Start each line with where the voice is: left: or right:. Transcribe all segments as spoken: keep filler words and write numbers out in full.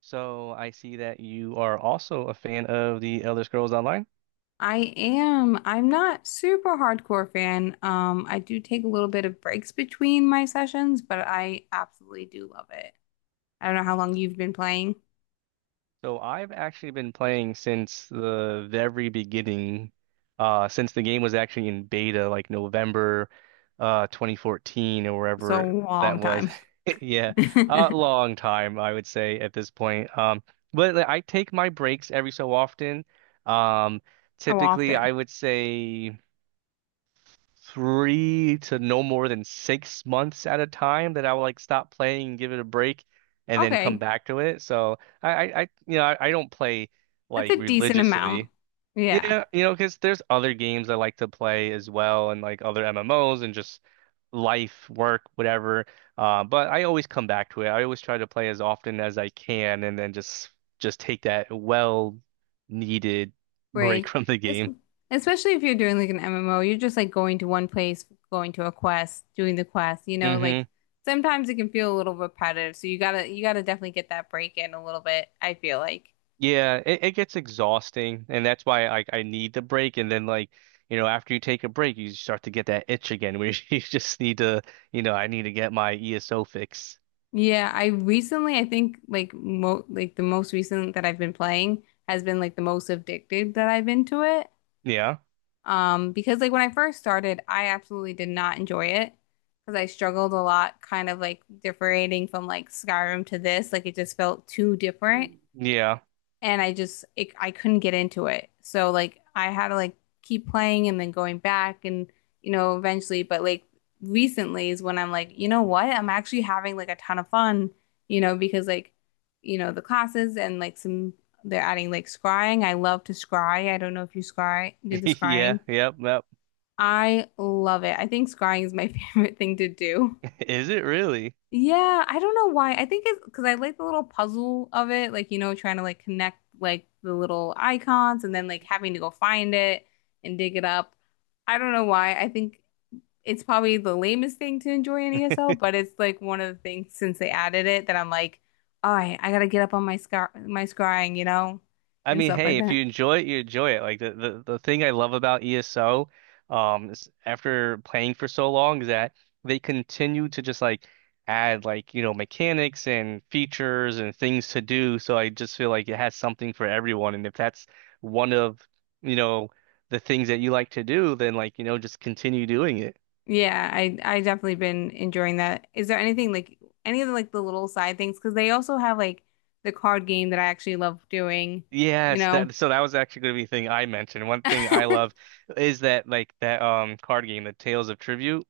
right: So I see that you are also a fan of the Elder Scrolls Online.
left: I am. I'm not super hardcore fan. Um, I do take a little bit of breaks between my sessions, but I absolutely do love it. I don't know how long you've been playing.
right: So I've actually been playing since the very beginning, uh, since the game was actually in beta, like November, uh, twenty fourteen or
left: So
right: wherever that
left: long
right: was.
left: time.
right: Yeah, a long time, I would say at this point. Um, but like, I take my breaks every so often. Um,
left: How
right: typically,
left: often?
right: I would say, three to no more than six months at a time that I would like stop playing and give it a break and then come
left: Okay.
right: back to it. So I, I, I you know, I, I don't play
left: That's
right: like
left: a decent amount.
right: religiously.
left: Yeah.
right: Yeah, you know, because there's other games I like to play as well and like other M M Os and just life, work, whatever. Uh, but I always come back to it. I always try to play as often as I can and then just just take that well needed break
left: Break.
right: from the
left: Es-
right: game.
left: Especially if you're doing like an M M O, you're just like going to one place, going to a quest, doing the quest, you know, like
right: hmm
left: sometimes it can feel a little repetitive. So you gotta you gotta definitely get that break in a little bit, I feel like.
right: Yeah, it, it gets exhausting, and that's why I I need the break. And then like, you know, after you take a break, you start to get that itch again, where you just need to, you know, I need to get my ESO fix.
left: Yeah, I recently, I think like mo like the most recent that I've been playing has been like the most addicted that I've been to it.
right: Yeah,
left: Um, because like when I first started, I absolutely did not enjoy it because I struggled a lot, kind of like differentiating from like Skyrim to this. Like it just felt too different
right: yeah,
left: and I just it, I couldn't get into it. So like I had to like keep playing and then going back and you know eventually but like recently is when I'm like, you know what? I'm actually having like a ton of fun, you know, because like you know the classes and like some they're adding like scrying. I love to scry. I don't know if you scry do the
right: yeah,
left: scrying.
right: yep, yep.
left: I love it. I think scrying is my favorite thing to do.
right: Is it really?
left: Yeah, I don't know why. I think it's because I like the little puzzle of it, like you know, trying to like connect like the little icons and then like having to go find it and dig it up. I don't know why. I think it's probably the lamest thing to enjoy in E S L, but it's like one of the things since they added it that I'm like, all right, I gotta get up on my scar, my scrying, you know,
right: I
left: and
right: mean,
left: stuff like
right: hey, if
left: that.
right: you enjoy it, you enjoy it. Like the, the, the thing I love about ESO, um, is after playing for so long, is that they continue to just like add, like, you know, mechanics and features and things to do. So I just feel like it has something for everyone. And if that's one of, you know, the things that you like to do, then like, you know, just continue doing it.
left: Yeah, I I definitely been enjoying that. Is there anything like any of the like the little side things? Because they also have like the card game that I actually love doing, you
right: Yes,
left: know.
right: that, so that was actually going to be the thing I mentioned. One thing I love is that like that um card game, the Tales of Tribute.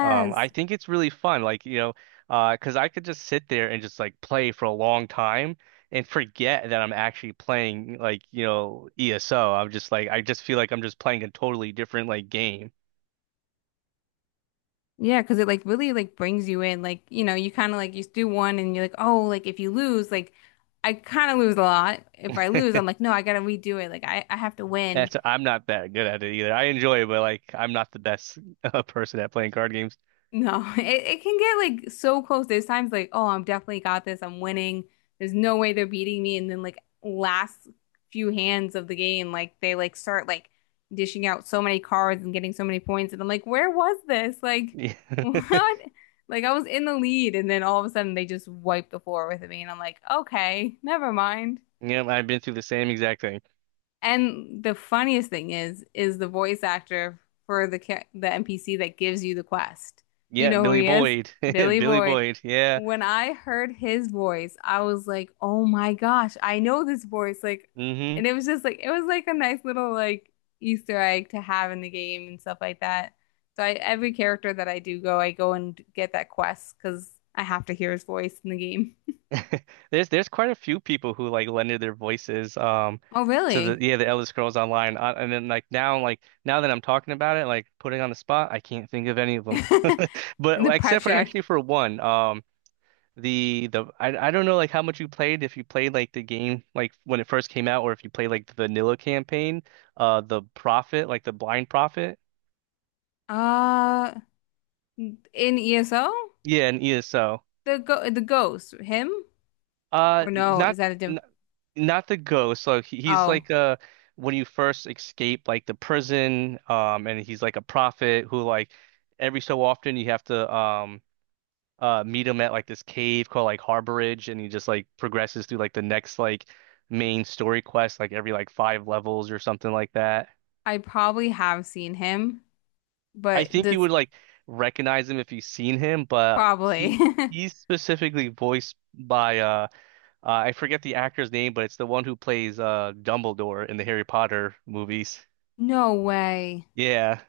right: Um, I think it's really fun, like, you know, uh, cause I could just sit there and just like play for a long time and forget that I'm actually playing, like, you know, ESO. I'm just like, I just feel like I'm just playing a totally different like game.
left: Yeah, because it like really like brings you in. Like, you know, you kind of like you do one and you're like, oh, like if you lose, like I kind of lose a lot. If I lose, I'm like, no, I gotta redo it. Like I, I have to win.
right: That's, I'm not that good at it either. I enjoy it, but like I'm not the best uh, person at playing card games.
left: No, it, it can get like so close. There's times like, oh, I'm definitely got this. I'm winning. There's no way they're beating me. And then like last few hands of the game, like they like start like dishing out so many cards and getting so many points. And I'm like, where was this? Like,
right: Yeah.
left: what? Like I was in the lead, and then all of a sudden they just wipe the floor with me, and I'm like, okay, never mind.
right: Yeah, I've been through the same exact thing.
left: And the funniest thing is, is the voice actor for the ca- the N P C that gives you the quest. Do you
right: Yeah,
left: know who
right: Billy
left: he is?
right: Boyd.
left: Billy
right: Billy
left: Boyd.
right: Boyd. Yeah.
left: When I heard his voice, I was like, "Oh my gosh, I know this voice!" Like,
right: hmm
left: and it was just like it was like a nice little like Easter egg to have in the game and stuff like that. So I, every character that I do go, I go and get that quest because I have to hear his voice in the game.
right: There's there's quite a few people who like lended their voices um
left: Oh,
right: to the,
left: really?
right: yeah, the Elder Scrolls Online, uh, and then like now, like now that I'm talking about it, like putting on the spot, I can't think of any of them
left: And
right: but
left: the
right: except for
left: pressure.
right: actually for one. Um the the I I don't know like how much you played, if you played like the game like when it first came out, or if you played like the vanilla campaign, uh the Prophet, like the Blind Prophet,
left: Uh, In E S O?
right: yeah, and ESO,
left: The go the ghost, him?
right: uh
left: Or no, is
right: not,
left: that a diff
right: not the ghost. So he- he's
left: Oh,
right: like a, when you first escape like the prison, um, and he's like a prophet who, like every so often, you have to um uh meet him at like this cave called like Harborage, and he just like progresses through like the next like main story quest like every like five levels or something like that.
left: I probably have seen him,
right: I
left: but
right: think you
left: this
right: would like recognize him if you've seen him, but he
left: probably.
right: he's specifically voiced by uh. Uh, I forget the actor's name, but it's the one who plays uh Dumbledore in the Harry Potter movies.
left: No way.
right: Yeah.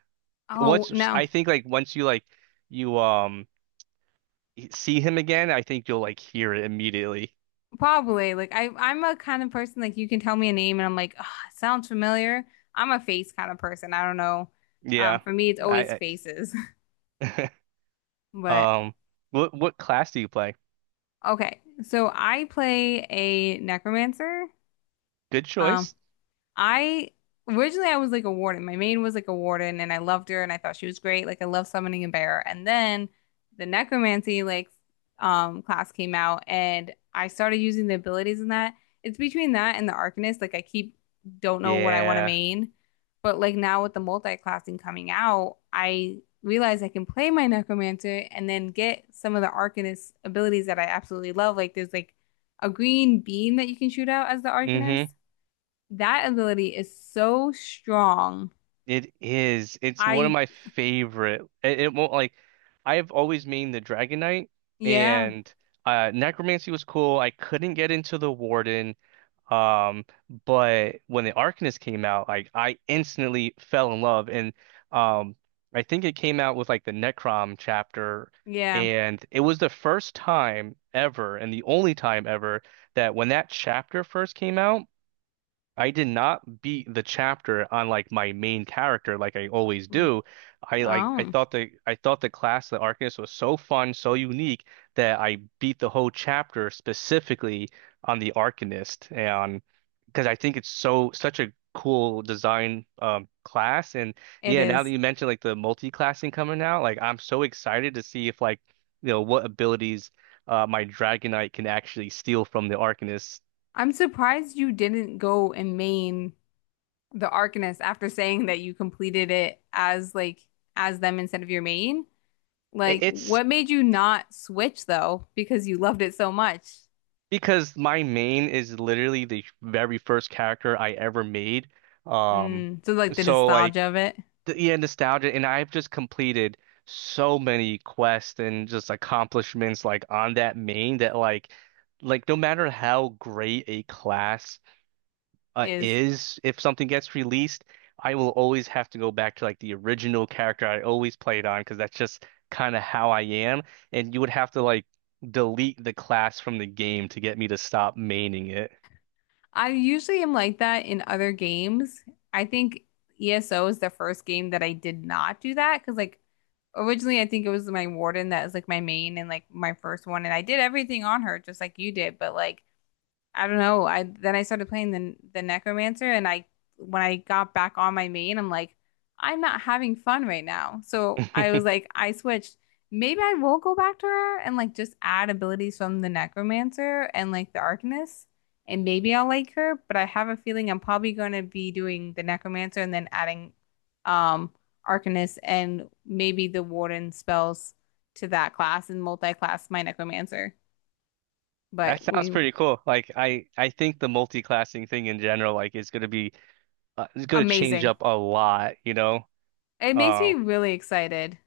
left: Oh,
right: Once,
left: no.
right: I think, like once you, like you um see him again, I think you'll like hear it immediately.
left: Probably. Like I I'm a kind of person like you can tell me a name and I'm like, oh, sounds familiar. I'm a face kind of person. I don't know. Um,
right: Yeah.
left: for me it's always
right: I,
left: faces.
right: I
left: But
right: um what what class do you play?
left: okay. So I play a necromancer.
right: Good
left: Um,
right: choice.
left: I originally I was like a warden. My maid was like a warden and I loved her and I thought she was great. Like I love summoning a bear. And then the necromancy like um class came out and I started using the abilities in that. It's between that and the arcanist. Like I keep don't know what I want to
right: Yeah.
left: main. But like now with the multi-classing coming out, I realize I can play my necromancer and then get some of the arcanist abilities that I absolutely love. Like there's like a green beam that you can shoot out as the arcanist.
right: Mm-hmm.
left: That ability is so strong.
right: It is. It's one of
left: I,
right: my favorite. It, it won't like, I've always mained the Dragon Knight,
left: yeah,
right: and uh Necromancy was cool. I couldn't get into the Warden. Um, but when the Arcanist came out, like I instantly fell in love, and um, I think it came out with like the Necrom chapter,
left: yeah.
right: and it was the first time ever, and the only time ever that, when that chapter first came out, I did not beat the chapter on like my main character like I always do. I like I
left: Oh,
right: thought the I thought the class, the Arcanist, was so fun, so unique, that I beat the whole chapter specifically on the Arcanist, and because I think it's so such a cool design um class. And
left: it
right: yeah, now that
left: is.
right: you mentioned like the multi-classing coming out, like I'm so excited to see if like, you know, what abilities uh my Dragonite can actually steal from the Arcanist.
left: I'm surprised you didn't go and main the Arcanist after saying that you completed it as like as them instead of your main.
right: It-
left: Like,
right: It's
left: what made you not switch though? Because you loved it so much.
right: Because my main is literally the very first character I ever made. Um,
left: Mm, so like the
right: so
left: nostalgia
right: like
left: of it
right: the, yeah, nostalgia, and I've just completed so many quests and just accomplishments like on that main, that like like no matter how great a class uh,
left: is
right: is, if something gets released, I will always have to go back to like the original character I always played on, because that's just kind of how I am. And you would have to like delete the class from the game to get me to stop maining it.
left: I usually am like that in other games. I think E S O is the first game that I did not do that because, like, originally I think it was my warden that was like my main and like my first one, and I did everything on her just like you did, but like I don't know. I Then I started playing the the Necromancer, and I when I got back on my main, I'm like, I'm not having fun right now. So I was like, I switched. Maybe I will go back to her and like just add abilities from the Necromancer and like the Arcanist, and maybe I'll like her. But I have a feeling I'm probably going to be doing the Necromancer and then adding um Arcanist and maybe the Warden spells to that class and multi-class my Necromancer.
right: That
left: But
right: sounds
left: we
right: pretty cool. Like, I, I think the multi-classing thing in general, like, is gonna be, uh, is gonna change
left: amazing.
right: up a lot, you know.
left: It makes me
right: Um,
left: really excited.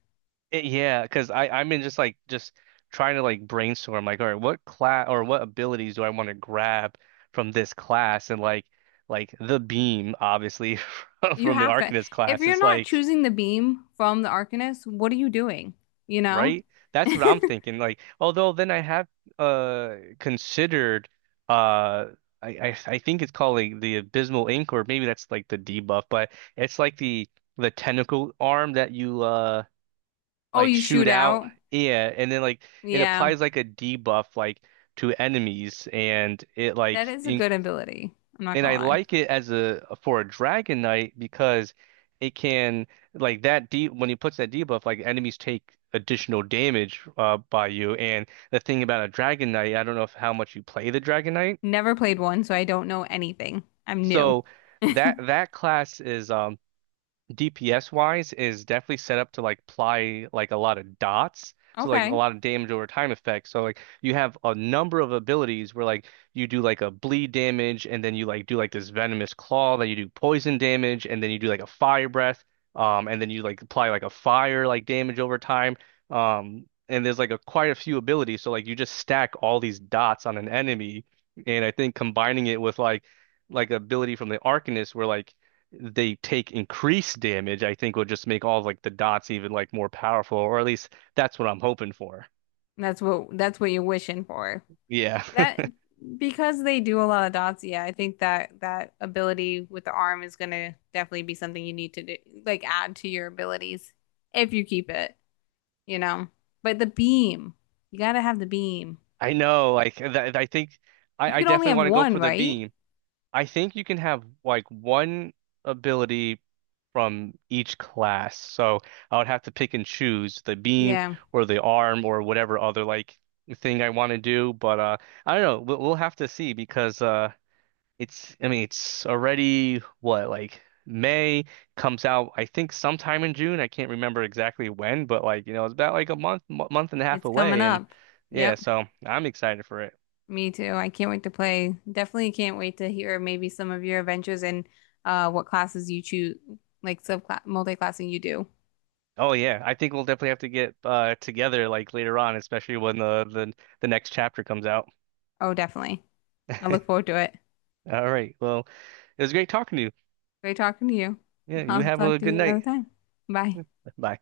right: It, yeah, because I I'm in just like just trying to like brainstorm like, all right, what class or what abilities do I want to grab from this class? And like like the beam, obviously, from
left: You
right: from the
left: have to,
right: Arcanist
left: if
right: class,
left: you're
right: is
left: not
right: like,
left: choosing the beam from the Arcanist, what are you doing? You know?
right: right, that's what I'm thinking. Like, although then I have uh considered, uh I I, I think it's called like the Abysmal Ink, or maybe that's like the debuff, but it's like the the tentacle arm that you uh
left: Oh,
right: like
left: you
right: shoot
left: shoot
right: out.
left: out?
right: Yeah, and then like it
left: Yeah,
right: applies like a debuff like to enemies, and it
left: that
right: like
left: is a
right: in,
left: good ability. I'm not
right: and
left: gonna
right: I
left: lie.
right: like it as a for a Dragon Knight, because it can, like that deep when he puts that debuff, like enemies take additional damage uh by you. And the thing about a Dragon Knight, I don't know if how much you play the Dragon Knight,
left: Never played one, so I don't know anything. I'm new.
right: so that that class is um. D P S wise, is definitely set up to like apply like a lot of dots. So like a
left: Okay.
right: lot of damage over time effects. So like you have a number of abilities where like you do like a bleed damage, and then you like do like this venomous claw, then you do poison damage, and then you do like a fire breath, um, and then you like apply like a fire like damage over time. Um, and there's like a quite a few abilities. So like you just stack all these dots on an enemy, and I think combining it with like like ability from the Arcanist where like they take increased damage, I think will just make all of like the dots even like more powerful, or at least that's what I'm hoping for.
left: That's what that's what you're wishing for.
right: Yeah,
left: That because they do a lot of dots, yeah, I think that that ability with the arm is gonna definitely be something you need to do, like add to your abilities if you keep it. You know. But the beam, you gotta have the beam.
right: I know. Like, th I think I,
left: You
right: I
left: can only
right: definitely
left: have
right: want to go
left: one,
right: for the
left: right?
right: beam. I think you can have like one ability from each class, so I would have to pick and choose the beam
left: Yeah,
right: or the arm or whatever other like thing I want to do. But uh, I don't know. We'll, we'll have to see, because uh. it's, I mean, it's already what, like May, comes out, I think sometime in June. I can't remember exactly when, but, like, you know, it's about like a month, mo- month and a half
left: it's coming
right: away. And
left: up.
right: yeah,
left: Yep,
right: so I'm excited for it.
left: me too. I can't wait to play. Definitely can't wait to hear maybe some of your adventures and uh, what classes you choose, like subclass multi-classing you do.
right: Oh yeah, I think we'll definitely have to get uh together like later on, especially when the the, the next chapter comes out.
left: Oh, definitely. I look forward to it.
right: All right. Well, it was great talking to you.
left: Great talking to you.
right: Yeah, you
left: I'll
right: have
left: talk
right: a
left: to
right: good
left: you another
right: night.
left: time. Bye.
right: Bye.